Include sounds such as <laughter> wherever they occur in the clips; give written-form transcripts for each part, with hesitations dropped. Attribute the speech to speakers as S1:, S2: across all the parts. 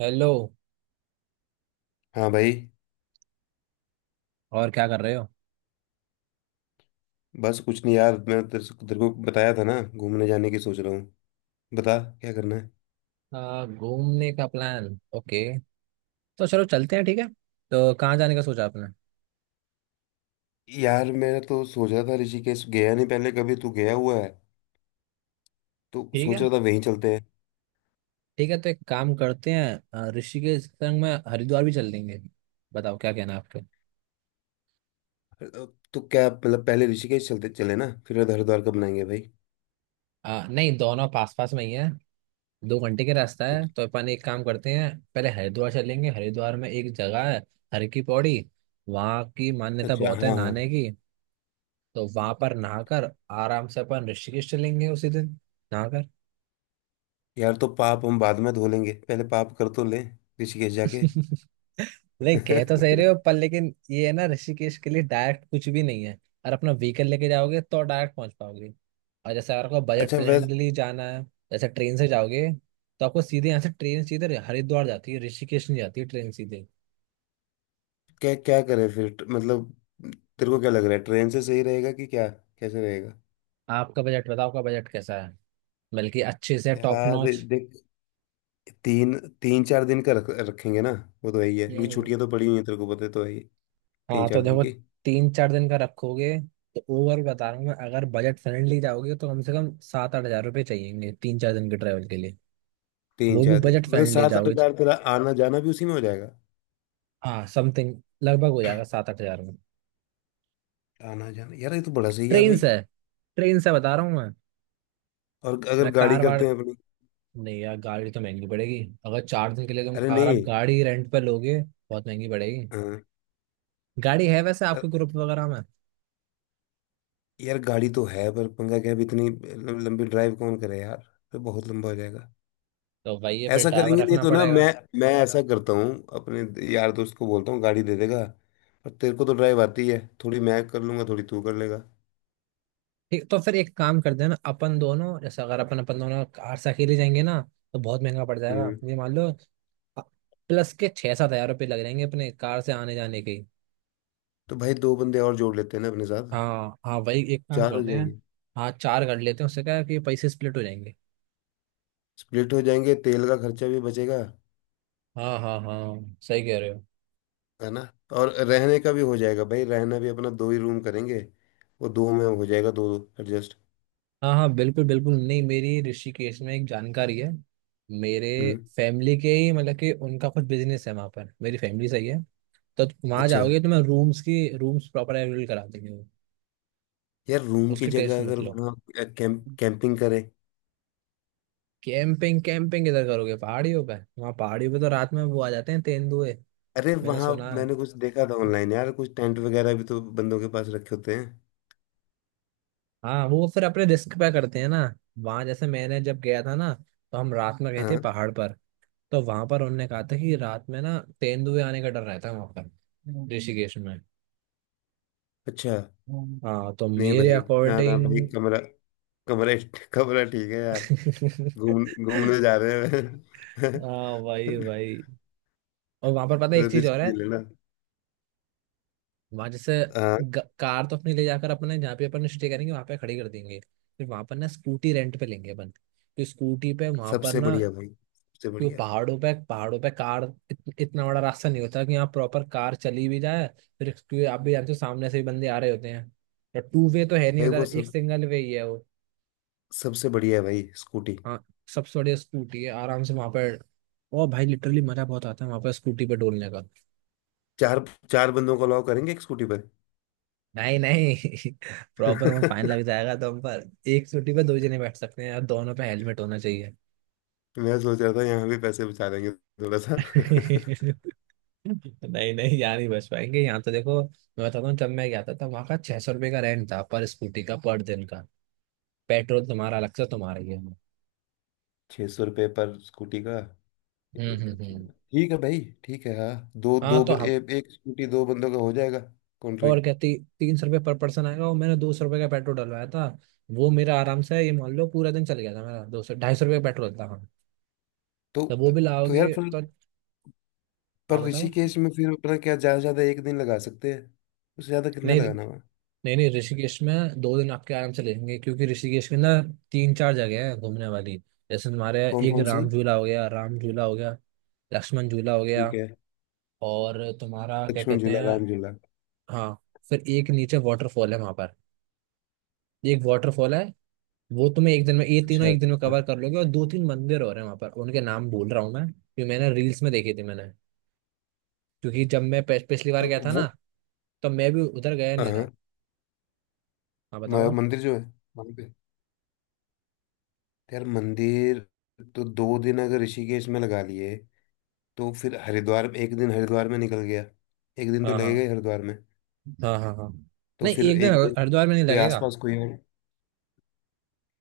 S1: Hello.
S2: हाँ भाई।
S1: और क्या कर रहे हो?
S2: बस कुछ नहीं यार, मैं तेरे से तेरे को बताया था ना, घूमने जाने की सोच रहा हूँ। बता क्या करना है।
S1: घूमने का प्लान। ओके। तो चलो चलते हैं, ठीक है। तो कहाँ जाने का सोचा आपने?
S2: यार मैं तो सोच रहा था, ऋषिकेश गया नहीं पहले कभी। तू गया हुआ है? तो
S1: ठीक
S2: सोच
S1: है,
S2: रहा था वहीं चलते हैं।
S1: ठीक है, तो एक काम करते हैं। ऋषिकेश के संग में हरिद्वार भी चल लेंगे। बताओ क्या कहना है आपके।
S2: अ, तो क्या मतलब पहले ऋषिकेश चलते चले ना, फिर हरिद्वार का बनाएंगे भाई।
S1: नहीं, दोनों पास पास में ही है। 2 घंटे का रास्ता है,
S2: अच्छ-
S1: तो अपन एक काम करते हैं, पहले हरिद्वार चलेंगे। हरिद्वार में एक जगह है, हर की पौड़ी। वहाँ की मान्यता
S2: अच्छा
S1: बहुत है
S2: हाँ हाँ।
S1: नहाने की। तो वहां पर नहाकर आराम से अपन ऋषिकेश चलेंगे उसी दिन। नहाकर।
S2: यार तो पाप हम बाद में धो लेंगे, पहले पाप कर तो लें, ऋषिकेश जाके।
S1: नहीं, कह तो सही रहे हो,
S2: <laughs>
S1: पर लेकिन ये है ना ऋषिकेश के लिए डायरेक्ट कुछ भी नहीं है। और अपना व्हीकल लेके जाओगे तो डायरेक्ट पहुंच पाओगे। और जैसे अगर आपको बजट
S2: अच्छा वैसे।
S1: फ्रेंडली जाना है, जैसे ट्रेन से जाओगे, तो आपको सीधे यहाँ से ट्रेन, सीधे हरिद्वार जाती है, ऋषिकेश नहीं जाती है ट्रेन सीधे।
S2: क्या क्या करें फिर? मतलब तेरे को क्या लग रहा है, ट्रेन से सही रहेगा कि क्या? कैसे रहेगा?
S1: आपका बजट बताओ, आपका बजट कैसा है? बल्कि अच्छे से टॉप
S2: यार
S1: नॉच।
S2: देख, तीन तीन चार दिन का रख रखेंगे ना। वो तो यही है, क्योंकि
S1: हम्म।
S2: छुट्टियां तो पड़ी हुई हैं, तेरे को पता है, तो है ही। तीन
S1: हाँ, तो
S2: चार दिन
S1: देखो,
S2: की।
S1: 3 4 दिन का रखोगे, तो ओवर बता रहा हूँ मैं, अगर बजट फ्रेंडली जाओगे तो कम से कम 7 8 हजार रुपये चाहिएंगे 3 4 दिन के ट्रैवल के लिए।
S2: तीन
S1: वो भी
S2: चार दिन
S1: बजट
S2: मतलब
S1: फ्रेंडली
S2: सात आठ
S1: जाओगे।
S2: हजार तेरा आना जाना भी उसी में हो जाएगा?
S1: हाँ, समथिंग लगभग हो जाएगा 7 8 हजार में।
S2: आना जाना यार, ये तो बड़ा सही है
S1: ट्रेन
S2: भाई।
S1: से। ट्रेन से बता रहा हूँ मैं।
S2: और अगर
S1: मैं
S2: गाड़ी
S1: कार
S2: करते
S1: वार,
S2: हैं अपनी?
S1: नहीं यार गाड़ी तो महंगी पड़ेगी, अगर 4 दिन के लिए तुम
S2: अरे
S1: अगर
S2: नहीं।
S1: आप गाड़ी रेंट पे लोगे, बहुत महंगी पड़ेगी।
S2: हाँ।
S1: गाड़ी है वैसे आपके
S2: अ-
S1: ग्रुप वगैरह में?
S2: यार गाड़ी तो है, पर पंगा क्या है, अब इतनी लंबी ड्राइव कौन करे यार। तो बहुत लंबा हो जाएगा।
S1: तो वही है, फिर
S2: ऐसा
S1: ड्राइवर
S2: करेंगे, नहीं
S1: रखना
S2: तो ना
S1: पड़ेगा।
S2: मैं ऐसा करता हूँ। अपने यार दोस्त को बोलता हूँ, गाड़ी दे देगा। और तेरे को तो ड्राइव आती है, थोड़ी मैं कर लूंगा, थोड़ी तू कर लेगा।
S1: ठीक, तो फिर एक काम कर देना, अपन दोनों जैसे अगर अपन अपन दोनों कार से अकेले जाएंगे ना, तो बहुत महंगा पड़ जाएगा
S2: हम्म।
S1: ये मान लो। प्लस के 6 7 हजार रुपये लग जाएंगे अपने कार से आने जाने के।
S2: तो भाई दो बंदे और जोड़ लेते हैं ना अपने साथ।
S1: हाँ हाँ, वही एक काम
S2: 4 हो
S1: करते हैं।
S2: जाएंगे।
S1: हाँ, चार कर लेते हैं, उससे क्या है कि पैसे स्प्लिट हो जाएंगे।
S2: स्प्लिट हो जाएंगे, तेल का खर्चा भी बचेगा,
S1: हाँ हाँ हाँ, सही कह रहे हो।
S2: है ना? और रहने का भी हो जाएगा भाई। रहना भी अपना 2 ही रूम करेंगे, वो 2 में हो जाएगा, 2 2 एडजस्ट।
S1: हाँ हाँ, बिल्कुल बिल्कुल। नहीं, मेरी ऋषिकेश में एक जानकारी है, मेरे
S2: हम्म।
S1: फैमिली के ही मतलब, कि उनका कुछ बिजनेस है वहाँ पर, मेरी फैमिली सही है। तो वहाँ
S2: अच्छा
S1: जाओगे तो मैं रूम्स की, रूम्स प्रॉपर अवेलेबल करा देंगे वो।
S2: यार, रूम की
S1: उसकी टेस्ट
S2: जगह अगर
S1: मतलब।
S2: वहाँ कैंपिंग करें?
S1: कैंपिंग? कैंपिंग किधर करोगे पहाड़ियों पे? वहाँ पहाड़ियों पे तो रात में वो आ जाते हैं तेंदुए।
S2: अरे
S1: मैंने
S2: वहाँ
S1: सुना है।
S2: मैंने कुछ देखा था ऑनलाइन यार, कुछ टेंट वगैरह भी तो बंदों के पास रखे होते हैं।
S1: हाँ, वो फिर अपने रिस्क पे करते हैं ना। वहां जैसे मैंने जब गया था ना, तो हम रात में गए थे
S2: हाँ।
S1: पहाड़ पर। तो वहां पर उन्होंने कहा था कि रात में ना तेंदुए आने का डर रहता है वहां पर ऋषिकेश में।
S2: अच्छा।
S1: हाँ, तो
S2: नहीं
S1: मेरे
S2: भाई, ना ना भाई,
S1: अकॉर्डिंग।
S2: कमरा कमरा कमरा ठीक है यार।
S1: <laughs>
S2: घूम घूमने जा रहे हैं।
S1: हाँ भाई
S2: <laughs>
S1: भाई। और वहां पर पता है एक चीज
S2: रिस्क
S1: और है।
S2: भी लेना।
S1: वहां जैसे
S2: हाँ
S1: कार तो अपनी ले जाकर अपने जहाँ पे अपन स्टे करेंगे वहां पे खड़ी कर देंगे। फिर वहां पर ना स्कूटी रेंट पे लेंगे अपन, तो स्कूटी पे वहां पर
S2: सबसे
S1: ना।
S2: बढ़िया भाई, सबसे
S1: क्यों?
S2: बढ़िया।
S1: पहाड़ों पे कार, इतना बड़ा रास्ता नहीं होता कि यहाँ प्रॉपर कार चली भी जाए। फिर क्योंकि आप भी जानते हो सामने से भी बंदे आ रहे होते हैं, तो टू वे तो है नहीं
S2: भाई
S1: उधर,
S2: वो
S1: एक
S2: सब
S1: सिंगल वे ही है वो।
S2: सबसे बढ़िया है भाई, स्कूटी।
S1: हाँ, सबसे बढ़िया स्कूटी है, आराम से वहां पर। ओ भाई, लिटरली मजा बहुत आता है वहां पर स्कूटी पे डोलने का।
S2: चार, चार बंदों को अलाउ करेंगे एक स्कूटी पर?
S1: नहीं नहीं, <laughs> प्रॉपर वहाँ फाइन लग
S2: <laughs>
S1: जाएगा, तो हम पर एक स्कूटी पे दो जने बैठ सकते हैं यार, दोनों पे हेलमेट होना चाहिए।
S2: मैं सोच रहा था यहाँ भी पैसे बचा लेंगे थोड़ा सा। <laughs>
S1: नहीं नहीं, यहाँ नहीं बच पाएंगे। यहाँ तो देखो मैं बताता हूँ, जब मैं गया था तब वहाँ का 600 रुपये का रेंट था पर स्कूटी का पर दिन का। पेट्रोल तुम्हारा अलग से, तुम्हारा ही है।
S2: ₹600 पर स्कूटी का?
S1: हम्म हम्म हम्म।
S2: ठीक है भाई ठीक है। हाँ दो
S1: हाँ
S2: दो
S1: तो हम,
S2: एक स्कूटी 2 बंदों का हो जाएगा। कॉन्ट्री।
S1: और क्या 300 रुपये पर पर्सन आएगा, और मैंने 200 रुपये का पेट्रोल डलवाया था, वो मेरा आराम से ये मान लो पूरा दिन चल गया था मेरा, 200 250 रुपये का पेट्रोल था, हाँ।
S2: तो
S1: तो वो भी
S2: तो यार
S1: लाओगे
S2: फिर,
S1: तो। हाँ
S2: पर
S1: बताओ।
S2: ऋषिकेश में फिर अपना क्या, ज़्यादा से ज़्यादा 1 दिन लगा सकते हैं। उससे ज़्यादा कितना
S1: नहीं
S2: लगाना हुआ?
S1: नहीं नहीं, ऋषिकेश में 2 दिन आपके आराम से लेंगे क्योंकि ऋषिकेश में ना तीन चार जगह है घूमने वाली। जैसे तुम्हारे
S2: कौन
S1: एक
S2: कौन सी?
S1: राम झूला हो गया, राम झूला हो गया, लक्ष्मण झूला हो गया,
S2: ठीक है।
S1: और तुम्हारा क्या
S2: लक्ष्मण
S1: कहते
S2: झूला,
S1: हैं।
S2: राम झूला।
S1: हाँ, फिर एक नीचे वाटरफॉल है वहां पर, एक वाटरफॉल है। वो तुम्हें एक दिन में ये तीनों
S2: अच्छा।
S1: एक दिन में कवर कर लोगे, और दो तीन मंदिर और हैं वहां पर, उनके नाम भूल रहा हूँ मैं, क्योंकि मैंने रील्स में देखी थी मैंने। क्योंकि जब मैं पिछली बार
S2: तो
S1: गया था ना,
S2: वो,
S1: तो मैं भी उधर गया नहीं था।
S2: हाँ।
S1: हाँ बताओ आप।
S2: मंदिर जो है वहाँ पे। तो यार मंदिर, तो दो दिन अगर ऋषिकेश में लगा लिए, तो फिर हरिद्वार में 1 दिन, हरिद्वार में निकल गया। एक दिन तो
S1: हाँ
S2: लगेगा
S1: हाँ
S2: ही हरिद्वार में।
S1: हाँ। हाँ हाँ,
S2: तो
S1: नहीं
S2: फिर
S1: एक दिन
S2: एक दिन
S1: हरिद्वार में नहीं
S2: कोई
S1: लगेगा,
S2: आसपास कोई है?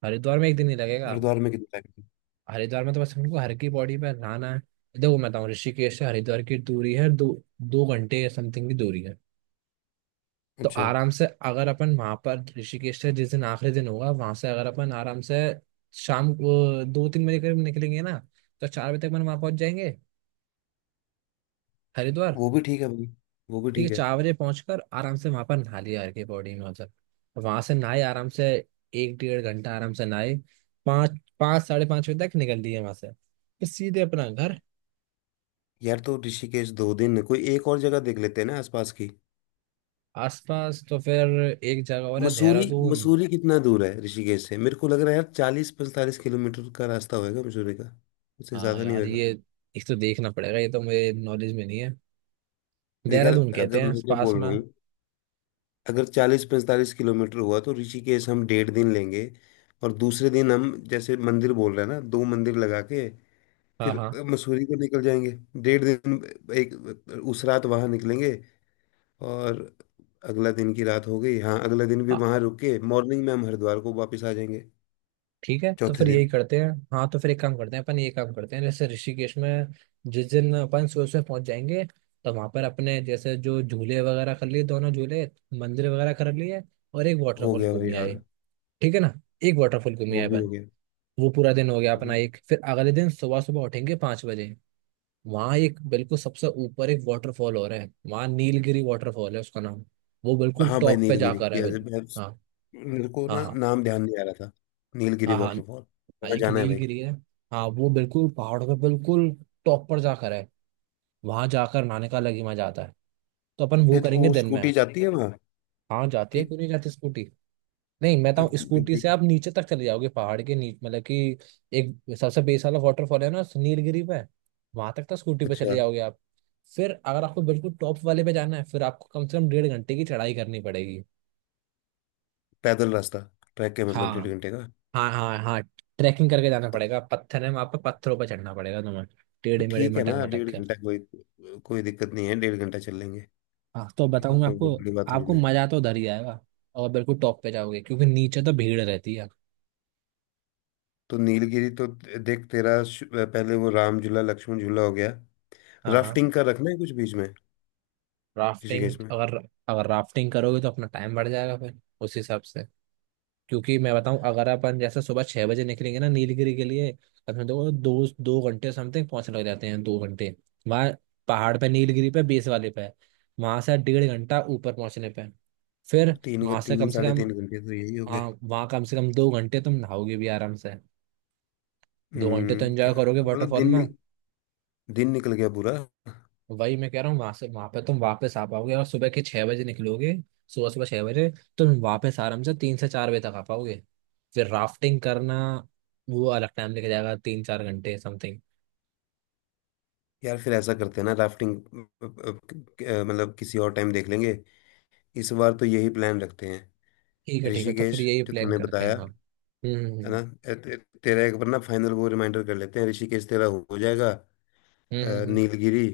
S1: हरिद्वार में एक दिन ही लगेगा।
S2: हरिद्वार में कितना time?
S1: हरिद्वार में तो बस हमको हर की बॉडी पे नहाना है। देखो मैं बताऊँ, ऋषिकेश से हरिद्वार की दूरी है दो, 2 घंटे समथिंग की दूरी है। तो
S2: अच्छा।
S1: आराम से अगर अपन वहां पर ऋषिकेश से जिस दिन आखिरी दिन होगा वहां से अगर अपन आराम से शाम को 2 3 बजे करीब निकलेंगे ना, तो 4 बजे तक अपन वहां पहुंच जाएंगे, हरिद्वार।
S2: वो भी ठीक है भाई, वो भी
S1: ठीक है,
S2: ठीक है।
S1: 4 बजे पहुंचकर आराम से वहां पर नहा लिया हर की बॉडी में मतलब, वहां से नहाए आराम से, एक 1.5 घंटा आराम से नहाए, पाँच, पाँच 5:30 बजे तक निकल दिए वहां से फिर सीधे अपना घर।
S2: यार तो ऋषिकेश 2 दिन, कोई एक और जगह देख लेते हैं ना आसपास की।
S1: आसपास तो फिर एक जगह और है,
S2: मसूरी।
S1: देहरादून।
S2: मसूरी कितना दूर है ऋषिकेश से? मेरे को लग रहा है यार 40 45 किलोमीटर का रास्ता होएगा मसूरी का, उससे
S1: हाँ
S2: ज्यादा नहीं
S1: यार
S2: होएगा।
S1: ये एक तो देखना पड़ेगा, ये तो मेरे नॉलेज में नहीं है,
S2: देख यार,
S1: देहरादून कहते
S2: अगर,
S1: हैं
S2: मैं क्या
S1: पास
S2: बोल
S1: में।
S2: रहा हूँ, अगर 40 45 किलोमीटर हुआ, तो ऋषिकेश हम 1.5 दिन लेंगे। और दूसरे दिन हम जैसे मंदिर बोल रहे हैं ना, 2 मंदिर लगा के
S1: हाँ
S2: फिर
S1: हाँ
S2: मसूरी को निकल जाएंगे। डेढ़ दिन, एक, उस रात वहां निकलेंगे। और अगला दिन की रात हो गई, हाँ अगला दिन भी
S1: हाँ।
S2: वहां रुक के, मॉर्निंग में हम हरिद्वार को वापस आ जाएंगे।
S1: ठीक है तो
S2: चौथे
S1: फिर
S2: दिन।
S1: यही करते हैं, हाँ तो फिर एक काम करते हैं, अपन ये काम करते हैं जैसे ऋषिकेश में जिस दिन अपन सुबह सुबह पहुंच जाएंगे, तो वहां पर अपने जैसे जो झूले वगैरह कर लिए दोनों झूले, मंदिर वगैरह कर लिए, और एक
S2: हो
S1: वाटरफॉल
S2: गया भाई
S1: घूमी
S2: हाँ।
S1: आए। ठीक है ना, एक वाटरफॉल घूमी
S2: वो
S1: आए
S2: भी
S1: अपन।
S2: हो गया।
S1: वो पूरा दिन हो गया अपना
S2: हम्म।
S1: एक, फिर अगले दिन सुबह सुबह उठेंगे 5 बजे। वहाँ एक बिल्कुल सबसे ऊपर एक वाटरफॉल हो रहा है वहाँ, नीलगिरी वाटरफॉल है उसका नाम। वो बिल्कुल
S2: हाँ भाई
S1: टॉप पे
S2: नीलगिरी,
S1: जाकर है बिल्कुल।
S2: यस।
S1: हाँ
S2: मेरे को
S1: हाँ
S2: ना
S1: हाँ
S2: नाम ध्यान नहीं आ रहा था। नीलगिरी
S1: हाँ हाँ।
S2: वाटरफॉल।
S1: हाँ,
S2: वहाँ
S1: एक
S2: जाना है भाई।
S1: नीलगिरी है। हाँ, वो बिल्कुल पहाड़ पे बिल्कुल टॉप पर जाकर है। वहां जाकर नहाने का अलग ही मजा आता है, तो अपन वो
S2: नहीं तो
S1: करेंगे
S2: वो
S1: दिन में।
S2: स्कूटी जाती है वहाँ
S1: हाँ जाती है,
S2: कि?
S1: क्यों नहीं जाती स्कूटी? नहीं, मैं बताऊँ, स्कूटी से आप नीचे तक चले जाओगे पहाड़ के नीचे, मतलब कि एक सबसे बेस वाला वाटरफॉल है ना नीलगिरी पे, वहां तक तो स्कूटी पे चले
S2: अच्छा।
S1: जाओगे आप। फिर अगर आपको बिल्कुल टॉप वाले पे जाना है, फिर आपको कम से कम 1.5 घंटे की चढ़ाई करनी पड़ेगी।
S2: पैदल रास्ता? ट्रैक है मतलब
S1: हाँ
S2: 1.5 घंटे का?
S1: हाँ हाँ हाँ, ट्रैकिंग करके जाना पड़ेगा, पत्थर है वहां पे, पत्थरों पर चढ़ना पड़ेगा तुम्हें
S2: तो
S1: टेढ़े मेढ़े,
S2: ठीक है
S1: मटक
S2: ना,
S1: मटक
S2: डेढ़
S1: के।
S2: घंटा कोई कोई दिक्कत नहीं है, 1.5 घंटा चल लेंगे।
S1: हाँ तो
S2: ठीक
S1: बताऊँ
S2: है,
S1: मैं
S2: कोई
S1: आपको,
S2: बहुत बड़ी बात थोड़ी
S1: आपको
S2: ना है।
S1: मजा तो उधर ही आएगा, और बिल्कुल टॉप पे जाओगे, क्योंकि नीचे तो भीड़ रहती है।
S2: तो नीलगिरी तो, देख तेरा पहले वो राम झूला लक्ष्मण झूला हो गया।
S1: हाँ हाँ,
S2: राफ्टिंग का रखना है कुछ बीच में किसी केस
S1: राफ्टिंग
S2: में?
S1: अगर, अगर राफ्टिंग करोगे तो अपना टाइम बढ़ जाएगा फिर उस हिसाब से। क्योंकि मैं बताऊं अगर अपन जैसे सुबह 6 बजे निकलेंगे ना नीलगिरी के लिए, अपने देखो दो दो घंटे समथिंग पहुंचने लग जाते हैं, दो घंटे वहां, पहाड़ पे नीलगिरी पे बेस वाले पे, वहां से 1.5 घंटा ऊपर पहुंचने पे, फिर
S2: तीन
S1: वहां से
S2: तीन
S1: कम से
S2: साढ़े
S1: कम,
S2: तीन घंटे तो यही हो गए।
S1: हाँ वहां कम से कम 2 घंटे तुम नहाओगे भी आराम से, 2 घंटे तो
S2: हम्म,
S1: एंजॉय
S2: क्या?
S1: करोगे
S2: मतलब
S1: वाटरफॉल
S2: दिन,
S1: में।
S2: दिन निकल गया पूरा।
S1: वही मैं कह रहा हूँ वहां से, वहां पे तुम वापस आ पाओगे और सुबह के 6 बजे निकलोगे, सुबह सुबह 6 बजे, तुम वापस आराम से 3 से 4 बजे तक आ पाओगे। फिर राफ्टिंग करना, वो अलग टाइम लेके जाएगा 3 4 घंटे समथिंग।
S2: यार फिर ऐसा करते हैं ना, राफ्टिंग मतलब किसी और टाइम देख लेंगे, इस बार तो यही प्लान रखते हैं।
S1: ठीक है तो फिर
S2: ऋषिकेश
S1: यही
S2: जो
S1: प्लान
S2: तूने
S1: करते हैं।
S2: बताया
S1: हाँ
S2: है ना,
S1: हम्म।
S2: ए- ते- तेरा एक बार ना फाइनल वो रिमाइंडर कर लेते हैं। ऋषिकेश तेरा हो जाएगा।
S1: हम्म, हम्म, हम्म,
S2: नीलगिरी,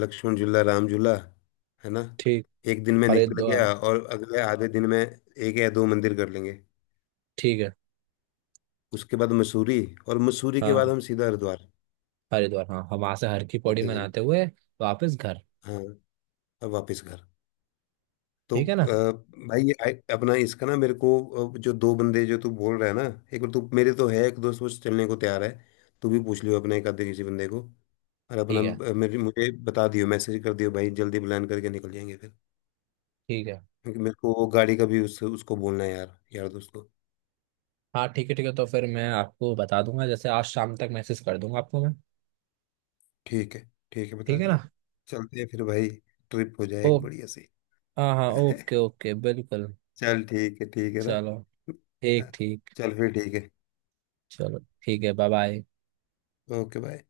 S2: लक्ष्मण झूला, राम झूला, है ना,
S1: ठीक।
S2: 1 दिन में निकल
S1: हरिद्वार।
S2: गया। और अगले आधे दिन में 1 या 2 मंदिर कर लेंगे।
S1: ठीक है।
S2: उसके बाद मसूरी, और मसूरी
S1: हाँ
S2: के बाद
S1: हाँ,
S2: हम सीधा हरिद्वार।
S1: हरिद्वार हाँ, हम वहां से हर की पौड़ी
S2: चौथे दिन,
S1: मनाते हुए वापस घर।
S2: हाँ, अब वापस घर। तो
S1: ठीक है ना।
S2: भाई ये अपना इसका ना मेरे को, जो 2 बंदे जो तू बोल रहा है ना, एक बार, तू मेरे तो है एक दोस्त वो चलने को तैयार है, तू भी पूछ लियो अपने एक आधे किसी बंदे को। और अपना
S1: ठीक है
S2: मेरे मुझे बता दियो, मैसेज कर दियो भाई, जल्दी प्लान करके निकल जाएंगे फिर।
S1: ठीक है,
S2: क्योंकि मेरे को वो गाड़ी का भी उसको बोलना है यार, यार दोस्त को।
S1: हाँ, ठीक है तो फिर मैं आपको बता दूंगा, जैसे आज शाम तक मैसेज कर दूंगा आपको मैं।
S2: ठीक है, ठीक है, बता
S1: ठीक है
S2: दियो।
S1: ना।
S2: चलते हैं फिर भाई, ट्रिप हो जाए एक
S1: ओके।
S2: बढ़िया सी।
S1: हाँ हाँ,
S2: <laughs>
S1: ओके ओके, बिल्कुल।
S2: चल ठीक है, ठीक है ना।
S1: चलो, ठीक ठीक।
S2: चल फिर ठीक है।
S1: चलो ठीक है, बाय बाय।
S2: Okay bye.